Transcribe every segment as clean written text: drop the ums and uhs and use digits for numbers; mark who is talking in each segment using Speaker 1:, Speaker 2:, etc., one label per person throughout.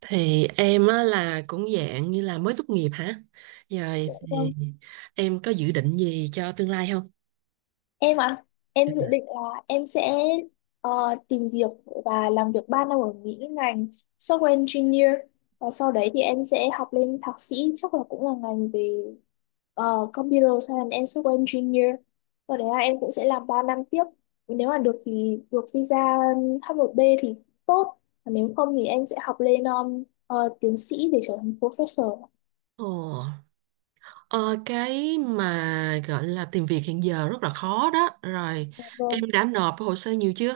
Speaker 1: Thì em á là cũng dạng như là mới tốt nghiệp hả? Rồi
Speaker 2: Dạ vâng.
Speaker 1: thì em có dự định gì cho tương lai không?
Speaker 2: Em ạ, em dự định là em sẽ tìm việc và làm việc 3 năm ở Mỹ ngành software engineer, và sau đấy thì em sẽ học lên thạc sĩ, chắc là cũng là ngành về computer science and software engineer. Sau đấy là em cũng sẽ làm 3 năm tiếp. Nếu mà được thì được visa H1B thì tốt, còn nếu không thì em sẽ học lên tiến sĩ để trở thành professor.
Speaker 1: Ồ, ờ, cái mà gọi là tìm việc hiện giờ rất là khó đó. Rồi, em
Speaker 2: Vâng.
Speaker 1: đã nộp hồ sơ nhiều chưa?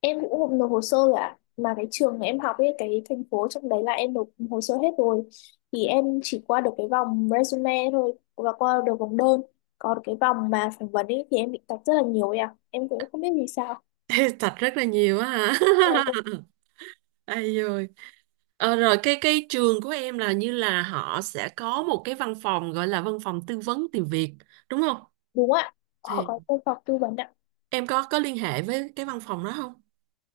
Speaker 2: Em cũng không nộp hồ sơ rồi ạ, mà cái trường em học ấy, cái thành phố trong đấy là em nộp hồ sơ hết rồi, thì em chỉ qua được cái vòng resume thôi và qua được vòng đơn. Còn cái vòng mà phỏng vấn ấy thì em bị tạch rất là nhiều ấy ạ, em cũng không biết vì sao.
Speaker 1: Thật rất là nhiều á hả?
Speaker 2: Dạ, dạ.
Speaker 1: Ai rồi? Rồi cái trường của em là như là họ sẽ có một cái văn phòng gọi là văn phòng tư vấn tìm việc, đúng không?
Speaker 2: Đúng ạ, họ
Speaker 1: Thì
Speaker 2: có công phòng tư vấn ạ.
Speaker 1: em có liên hệ với cái văn phòng đó không?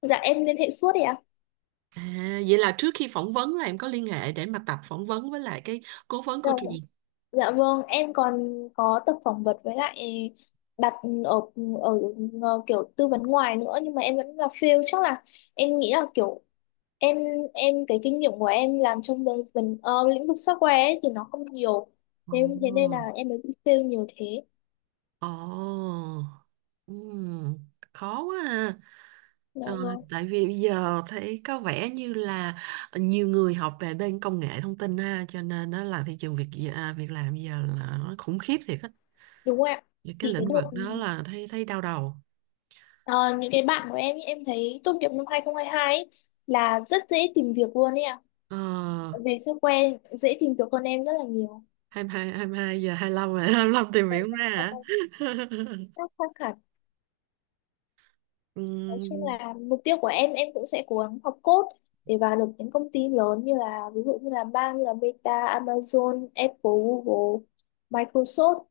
Speaker 2: Dạ em liên hệ suốt ấy ạ.
Speaker 1: À, vậy là trước khi phỏng vấn là em có liên hệ để mà tập phỏng vấn với lại cái cố vấn
Speaker 2: Dạ,
Speaker 1: của truyền.
Speaker 2: vâng. Dạ vâng, em còn có tập phỏng vấn với lại đặt ở, ở ở kiểu tư vấn ngoài nữa, nhưng mà em vẫn là fail. Chắc là em nghĩ là kiểu em em cái kinh nghiệm của em làm trong bên lĩnh vực software ấy thì nó không nhiều, nên thế nên là
Speaker 1: Ồ,
Speaker 2: em mới bị fail nhiều thế.
Speaker 1: ồ, ừm, Khó quá ha.
Speaker 2: Dạ
Speaker 1: Ờ,
Speaker 2: vâng.
Speaker 1: Tại vì bây giờ thấy có vẻ như là nhiều người học về bên công nghệ thông tin ha, cho nên nó là thị trường việc, à, việc làm bây giờ là nó khủng khiếp thiệt á.
Speaker 2: Đúng rồi ạ.
Speaker 1: Những cái
Speaker 2: Thì cái
Speaker 1: lĩnh vực
Speaker 2: đợt
Speaker 1: đó là thấy thấy đau đầu.
Speaker 2: ờ, những cái bạn của em ý, em thấy tốt nghiệp năm 2022 ấy, là rất dễ tìm việc luôn ấy ạ.
Speaker 1: Ờ,
Speaker 2: Về software dễ tìm việc hơn em rất là nhiều,
Speaker 1: Hai mươi hai hai mươi hai giờ 25 rồi, 25 tìm hiểu ra hả?
Speaker 2: các khác hẳn. Nói chung
Speaker 1: Ừm,
Speaker 2: là mục tiêu của em, cũng sẽ cố gắng học code để vào được những công ty lớn, như là ví dụ như là bang như là Meta, Amazon, Apple, Google, Microsoft.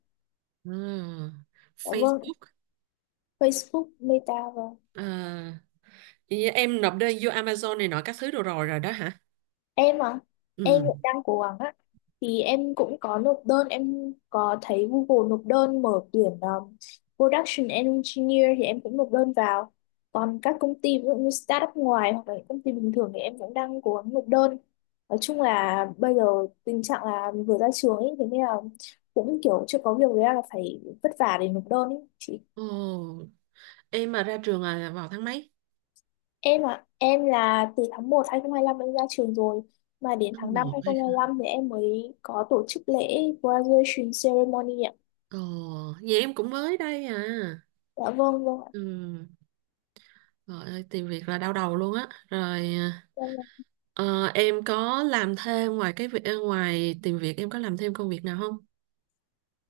Speaker 1: À,
Speaker 2: Dạ vâng,
Speaker 1: Facebook,
Speaker 2: Facebook, Meta, và
Speaker 1: à, vậy như em nộp đơn vô Amazon này nọ các thứ đồ rồi rồi đó hả?
Speaker 2: em à, em
Speaker 1: Ừ.
Speaker 2: cũng đang cố gắng á. Thì em cũng có nộp đơn, em có thấy Google nộp đơn mở tuyển Production Engineer thì em cũng nộp đơn vào. Còn các công ty ví dụ như startup ngoài, hoặc là những công ty bình thường, thì em cũng đang cố gắng nộp đơn. Nói chung là bây giờ tình trạng là vừa ra trường ấy, thế nên là cũng kiểu chưa có việc, với là phải vất vả để nộp đơn ấy. Chị.
Speaker 1: Ồ, em mà ra trường là vào tháng mấy?
Speaker 2: Em ạ, em là từ tháng 1 lăm em ra trường rồi, mà đến
Speaker 1: Tháng
Speaker 2: tháng 5
Speaker 1: một hay không?
Speaker 2: lăm thì em mới có tổ chức lễ graduation ceremony ạ.
Speaker 1: Ồ, vậy em cũng mới đây à.
Speaker 2: Dạ vâng, vâng ạ.
Speaker 1: Ừ. Trời ơi, tìm việc là đau đầu luôn á. Rồi
Speaker 2: Em là
Speaker 1: ờ, em có làm thêm ngoài cái việc, ngoài tìm việc em có làm thêm công việc nào không?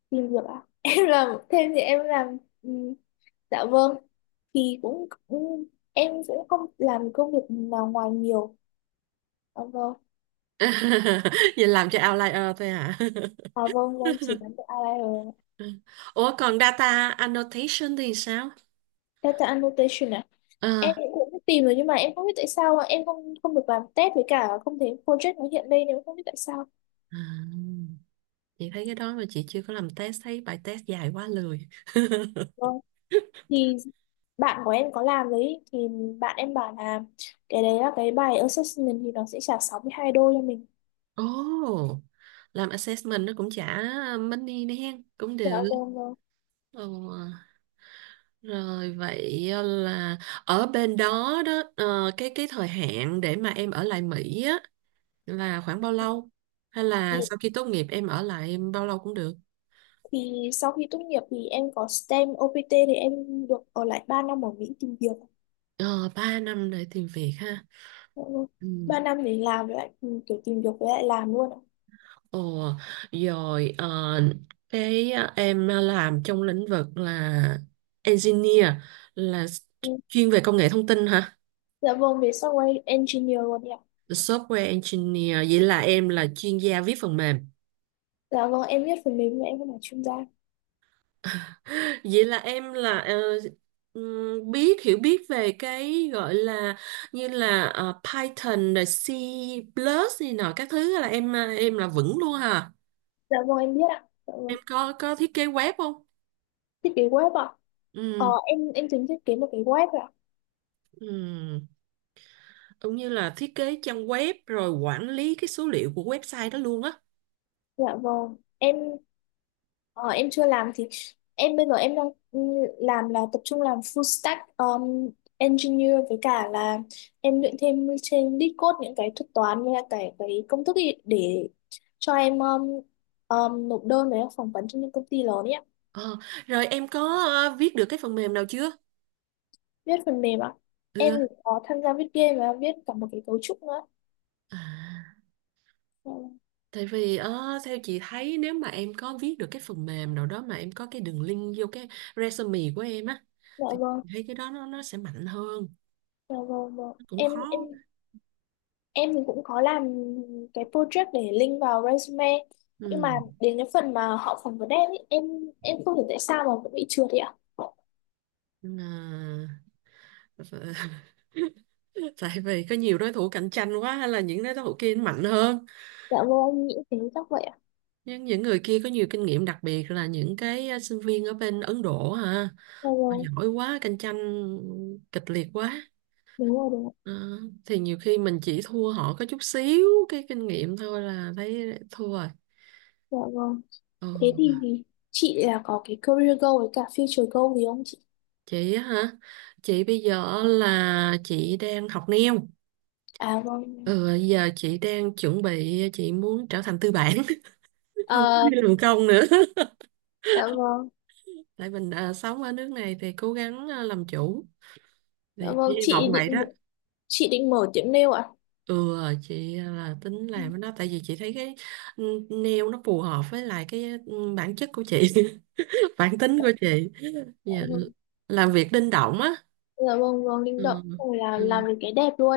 Speaker 2: tìm việc ạ. Em làm thêm thì em làm dạ vâng, thì cũng em sẽ không làm công việc nào ngoài nhiều. Dạ vâng.
Speaker 1: Vậy làm cho outlier thôi hả?
Speaker 2: À vâng vâng, chỉ làm được IR.
Speaker 1: Ủa còn data annotation thì sao?
Speaker 2: Data annotation ạ.
Speaker 1: Ờ.
Speaker 2: Em cũng tìm rồi nhưng mà em không biết tại sao ạ. Em không không được làm test, với cả không thấy project nó hiện lên, em không biết tại sao.
Speaker 1: À. Chị thấy cái đó mà chị chưa có làm test, thấy bài test dài quá lười.
Speaker 2: Vâng. Thì bạn của em có làm đấy, thì bạn em bảo là cái đấy là cái bài assessment thì nó sẽ trả 62 đô cho mình.
Speaker 1: Ồ, làm assessment nó cũng trả money nè, cũng
Speaker 2: Dạ
Speaker 1: được.
Speaker 2: vâng, vâng.
Speaker 1: Ồ, rồi vậy, là ở bên đó đó, cái thời hạn để mà em ở lại Mỹ á là khoảng bao lâu? Hay
Speaker 2: thì,
Speaker 1: là sau khi tốt nghiệp em ở lại bao lâu cũng được?
Speaker 2: thì sau khi tốt nghiệp thì em có STEM OPT, thì em được ở lại 3 năm ở Mỹ tìm việc.
Speaker 1: Ờ, 3 năm để tìm việc ha.
Speaker 2: Dạ vâng.
Speaker 1: Ừ.
Speaker 2: 3 năm để làm với lại kiểu tìm việc với lại làm luôn ạ.
Speaker 1: Ồ, rồi cái, em làm trong lĩnh vực là engineer là
Speaker 2: Ừ.
Speaker 1: chuyên về công nghệ thông tin hả?
Speaker 2: Dạ vâng, về software engineer luôn ạ.
Speaker 1: Software engineer vậy là em là chuyên gia viết phần mềm.
Speaker 2: Dạ vâng, em biết phần mềm nhưng em không phải chuyên gia.
Speaker 1: Vậy là em là, biết hiểu biết về cái gọi là như là, Python rồi C plus này nọ các thứ là em, à, em là vững luôn hả?
Speaker 2: Dạ vâng em biết ạ. Dạ vâng,
Speaker 1: Em có thiết kế web không?
Speaker 2: thiết kế web ạ. Ờ
Speaker 1: Ừ.
Speaker 2: em em tính thiết kế một cái web ạ.
Speaker 1: Ừ. Cũng như là thiết kế trang web rồi quản lý cái số liệu của website đó luôn á.
Speaker 2: Dạ vâng em, Ờ, em chưa làm thì em bây giờ em đang ừ, làm, là tập trung làm full stack engineer, với cả là em luyện thêm trên Discord những cái thuật toán với cả cái công thức ý, để cho em nộp đơn với phỏng vấn cho những công ty lớn ấy ạ.
Speaker 1: ờ, Rồi em có viết được cái phần mềm nào chưa?
Speaker 2: Viết phần mềm ạ. Em thì
Speaker 1: Ừ.
Speaker 2: có tham gia viết game và viết cả một cái cấu trúc nữa.
Speaker 1: À,
Speaker 2: Ờ,
Speaker 1: tại vì theo chị thấy nếu mà em có viết được cái phần mềm nào đó mà em có cái đường link vô cái resume của em á,
Speaker 2: Dạ
Speaker 1: thì
Speaker 2: vâng,
Speaker 1: chị thấy cái đó nó sẽ mạnh hơn.
Speaker 2: dạ vâng, vâng.
Speaker 1: Nó cũng
Speaker 2: Em em
Speaker 1: khó.
Speaker 2: em thì cũng có làm cái project để link vào resume, nhưng mà
Speaker 1: Ừ.
Speaker 2: đến cái phần mà họ phỏng vấn em ý, em không hiểu tại sao mà vẫn bị trượt vậy ạ.
Speaker 1: Nhưng mà tại vì có nhiều đối thủ cạnh tranh quá, hay là những đối thủ kia mạnh hơn.
Speaker 2: Dạ vâng, em nghĩ thế, chắc vậy ạ.
Speaker 1: Nhưng những người kia có nhiều kinh nghiệm, đặc biệt là những cái, sinh viên ở bên Ấn Độ hả?
Speaker 2: Dạ
Speaker 1: Họ
Speaker 2: vâng,
Speaker 1: giỏi quá, cạnh tranh kịch liệt quá.
Speaker 2: đúng rồi đúng rồi.
Speaker 1: Ờ, thì nhiều khi mình chỉ thua họ có chút xíu cái kinh nghiệm thôi là thấy thua rồi.
Speaker 2: Dạ vâng.
Speaker 1: Ờ,
Speaker 2: Thế thì chị là có cái career goal với cả future goal gì không chị?
Speaker 1: chị á hả? Chị bây giờ là chị đang học neo.
Speaker 2: À vâng.
Speaker 1: Ừ, giờ chị đang chuẩn bị, chị muốn trở thành tư bản, không có đi
Speaker 2: À,
Speaker 1: làm công nữa.
Speaker 2: dạ vâng.
Speaker 1: Tại mình, sống ở nước này thì cố gắng, làm chủ.
Speaker 2: Dạ
Speaker 1: Thì hy
Speaker 2: vâng, chị
Speaker 1: vọng vậy
Speaker 2: định
Speaker 1: đó.
Speaker 2: chị định mở tiệm nail ạ?
Speaker 1: Ừ, chị, à, là tính làm
Speaker 2: Dạ
Speaker 1: cái đó tại vì chị thấy cái, ừ, nail nó phù hợp với lại cái, bản chất của chị, bản tính của chị. Dạ,
Speaker 2: vâng.
Speaker 1: làm việc linh động á.
Speaker 2: Dạ vâng, vâng, linh
Speaker 1: Ừ.
Speaker 2: động. Rồi là
Speaker 1: Ừ.
Speaker 2: làm được cái đẹp luôn.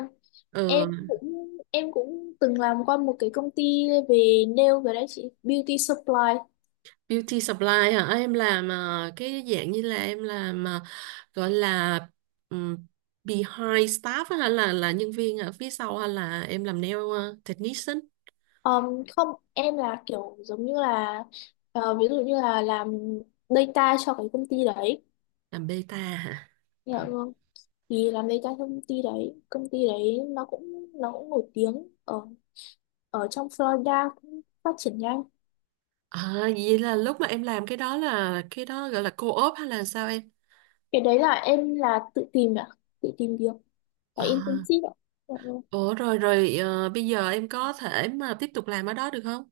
Speaker 1: Ừ.
Speaker 2: Em cũng từng làm qua một cái công ty về nail rồi đấy chị, beauty supply.
Speaker 1: Beauty supply hả, em làm, cái dạng như là em làm, gọi là, ừm, behind staff á, hay là nhân viên ở phía sau, hay là em làm nail, technician,
Speaker 2: Không, em là kiểu giống như là, ví dụ như là làm data cho cái công ty đấy,
Speaker 1: làm beta hả?
Speaker 2: hiểu không? Thì làm data cho công ty đấy, công ty đấy nó cũng nổi tiếng ở ở trong Florida, cũng phát triển nhanh.
Speaker 1: À, vậy là lúc mà em làm cái đó là cái đó gọi là co-op hay là sao em?
Speaker 2: Cái đấy là em là tự tìm ạ, tự tìm việc, là
Speaker 1: À,
Speaker 2: internship ạ. Dạ vâng.
Speaker 1: ủa rồi rồi bây giờ em có thể mà tiếp tục làm ở đó được không?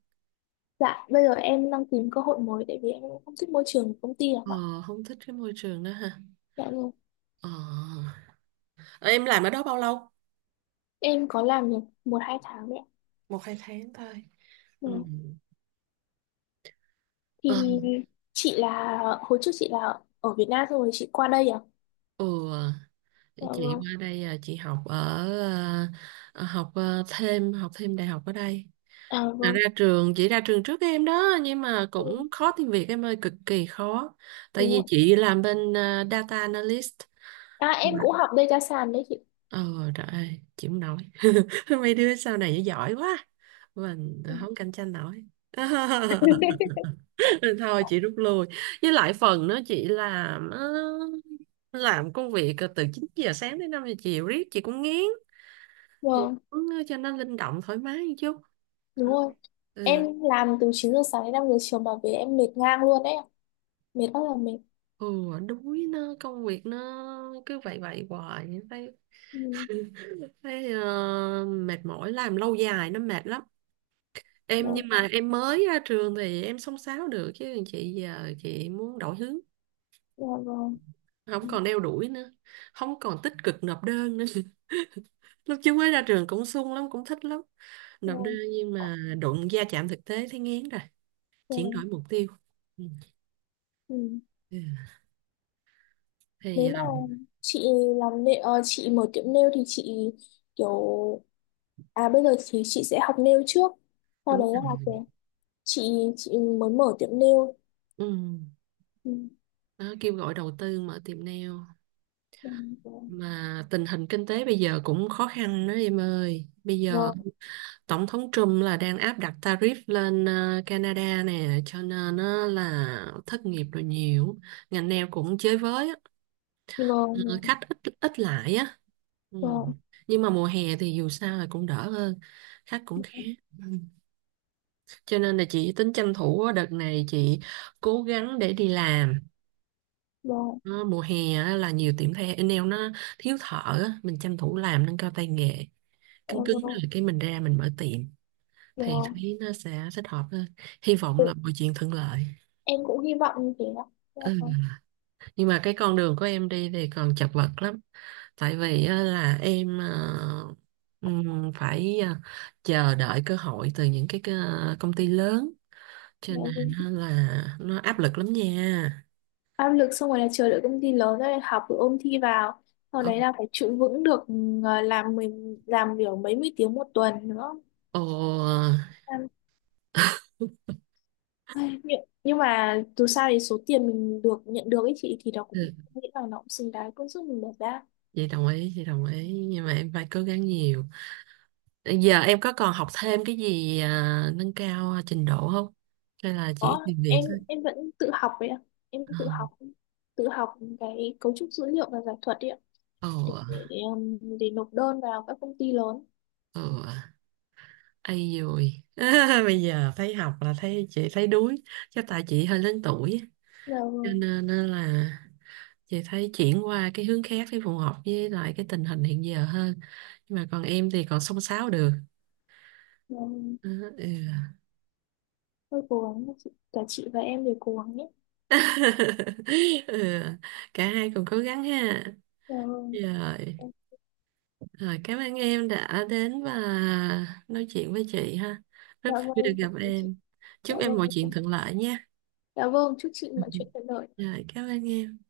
Speaker 2: Dạ, bây giờ em đang tìm cơ hội mới, tại vì em cũng không thích môi trường của công ty lắm
Speaker 1: Ờ,
Speaker 2: ạ.
Speaker 1: không thích cái môi trường đó ha.
Speaker 2: Dạ vâng.
Speaker 1: Ờ, ờ, em làm ở đó bao lâu?
Speaker 2: Em có làm được 1-2 tháng đấy ạ.
Speaker 1: Một hai tháng thôi.
Speaker 2: Ừ.
Speaker 1: Ừ. Ờ,
Speaker 2: Thì chị là hồi trước chị là ở Việt Nam xong rồi chị qua đây à?
Speaker 1: ừ, để
Speaker 2: Dạ
Speaker 1: chị
Speaker 2: vâng.
Speaker 1: qua đây, chị học ở, ờ, học, ờ, thêm học thêm đại học ở đây.
Speaker 2: À
Speaker 1: Là
Speaker 2: vâng.
Speaker 1: ra trường, chị ra trường trước em đó, nhưng mà
Speaker 2: Ừ,
Speaker 1: cũng khó tìm việc em ơi, cực kỳ khó. Tại
Speaker 2: đúng
Speaker 1: vì
Speaker 2: rồi.
Speaker 1: chị làm bên, data analyst.
Speaker 2: À,
Speaker 1: Ừ.
Speaker 2: em cũng học data science đấy chị.
Speaker 1: Ờ, trời ơi, chịu không nổi. Mấy đứa sau này giỏi quá. Mình
Speaker 2: Ừ.
Speaker 1: không cạnh tranh nổi. Nên thôi chị rút lui. Với lại phần nó chị làm, làm công việc từ 9 giờ sáng đến 5 giờ chiều riết chị cũng ngán. Chị
Speaker 2: Vâng,
Speaker 1: muốn cho nó linh động thoải mái một chút.
Speaker 2: đúng
Speaker 1: Ờ,
Speaker 2: rồi.
Speaker 1: Ừ,
Speaker 2: Em làm từ 9 giờ sáng đến 5 giờ chiều mà về em mệt ngang luôn đấy ạ. Mệt, rất là mệt.
Speaker 1: ừ đuối, nó công việc nó cứ vậy vậy hoài thấy,
Speaker 2: Ừ.
Speaker 1: thấy, mệt mỏi, làm lâu dài nó mệt lắm
Speaker 2: Dạ
Speaker 1: em, nhưng mà
Speaker 2: vâng.
Speaker 1: em mới ra trường thì em xông xáo được, chứ chị giờ chị muốn đổi hướng,
Speaker 2: Dạ vâng.
Speaker 1: không
Speaker 2: Ừ.
Speaker 1: còn đeo đuổi nữa, không còn tích cực nộp đơn nữa. Lúc trước mới ra trường cũng sung lắm, cũng thích lắm
Speaker 2: Dạ
Speaker 1: nộp đơn,
Speaker 2: vâng.
Speaker 1: nhưng mà đụng va chạm thực tế thấy ngán rồi,
Speaker 2: Dạ
Speaker 1: chuyển
Speaker 2: vâng.
Speaker 1: đổi mục tiêu. Ừ.
Speaker 2: Ừ.
Speaker 1: Ừ.
Speaker 2: Nếu
Speaker 1: Thì
Speaker 2: mà
Speaker 1: làm.
Speaker 2: chị làm nail, chị mở tiệm nail thì chị kiểu, à bây giờ thì chị sẽ học nail trước. Sau
Speaker 1: Đúng
Speaker 2: đấy là
Speaker 1: rồi.
Speaker 2: kiểu chị muốn mở tiệm nail.
Speaker 1: Ừ.
Speaker 2: Ừ,
Speaker 1: Đó, kêu gọi đầu tư mở tiệm nail,
Speaker 2: vâng
Speaker 1: mà tình hình kinh tế bây giờ cũng khó khăn đó em ơi, bây giờ
Speaker 2: vâng
Speaker 1: Tổng thống Trump là đang áp đặt tarif lên, Canada nè, cho nên, là thất nghiệp rồi nhiều. Ngành nail cũng chới với á. Ờ,
Speaker 2: vâng
Speaker 1: khách ít ít lại á. Ừ.
Speaker 2: vâng
Speaker 1: Nhưng mà mùa hè thì dù sao là cũng đỡ hơn, khách cũng khá. Ừ. Cho nên là chị tính tranh thủ á, đợt này chị cố gắng để đi làm.
Speaker 2: vâng
Speaker 1: Ờ, mùa hè á, là nhiều tiệm thay nail nó thiếu thợ á, mình tranh thủ làm nâng cao tay nghề. Cứng
Speaker 2: vâng
Speaker 1: cứng
Speaker 2: vâng,
Speaker 1: rồi cái mình ra mình mở tiệm. Thì
Speaker 2: vâng.
Speaker 1: Thúy nó sẽ thích hợp hơn, hy vọng
Speaker 2: Ừ,
Speaker 1: là mọi chuyện thuận lợi.
Speaker 2: em cũng hy vọng như thế đó. Dạ
Speaker 1: Ừ.
Speaker 2: vâng,
Speaker 1: Nhưng mà cái con đường của em đi thì còn chật vật lắm, tại vì á, là em, phải, chờ đợi cơ hội từ những cái công ty lớn, cho
Speaker 2: dạ vâng.
Speaker 1: nên á là nó áp lực lắm nha.
Speaker 2: Áp lực xong rồi là chờ đợi công ty lớn, rồi học rồi ôn thi vào. Sau
Speaker 1: Ồ,
Speaker 2: đấy là phải trụ vững được, làm mình làm kiểu mấy mươi tiếng một tuần nữa.
Speaker 1: ồ,
Speaker 2: Em- Ai, nhưng mà dù sao thì số tiền mình được nhận được ấy chị, thì nó cũng,
Speaker 1: ừ,
Speaker 2: nghĩ là nó cũng xứng đáng công sức mình bỏ ra.
Speaker 1: Chị đồng ý, chị đồng ý. Nhưng mà em phải cố gắng nhiều. Giờ em có còn học thêm cái gì, à, nâng cao trình độ không? Hay là
Speaker 2: Ủa,
Speaker 1: chỉ tìm việc
Speaker 2: em
Speaker 1: thôi?
Speaker 2: em vẫn tự học đấy ạ. Em
Speaker 1: Ờ.
Speaker 2: tự học, tự học cái cấu trúc dữ liệu và giải thuật đấy ạ,
Speaker 1: ồ
Speaker 2: để, để nộp đơn vào các công ty lớn.
Speaker 1: ồ Ai rồi. Bây giờ thấy học là thấy chị thấy đuối, chắc tại chị hơi lớn tuổi á,
Speaker 2: Giờ
Speaker 1: cho nên á là chị thấy chuyển qua cái hướng khác để phù hợp với lại cái tình hình hiện giờ hơn, nhưng mà còn em thì còn xông xáo được.
Speaker 2: giờ
Speaker 1: Ờ, ừ.
Speaker 2: tôi cố gắng, cả chị và em đều cố gắng nhé.
Speaker 1: Ừ. Cả hai cùng cố gắng ha.
Speaker 2: Giờ,
Speaker 1: Rồi rồi cảm ơn em đã đến và nói chuyện với chị ha, rất
Speaker 2: dạ
Speaker 1: vui được
Speaker 2: vâng, cảm
Speaker 1: gặp
Speaker 2: ơn chị.
Speaker 1: em,
Speaker 2: Dạ
Speaker 1: chúc em
Speaker 2: vâng,
Speaker 1: mọi chuyện thuận lợi nha.
Speaker 2: dạ vâng, chúc chị mọi chuyện thuận lợi.
Speaker 1: Rồi, cảm ơn em.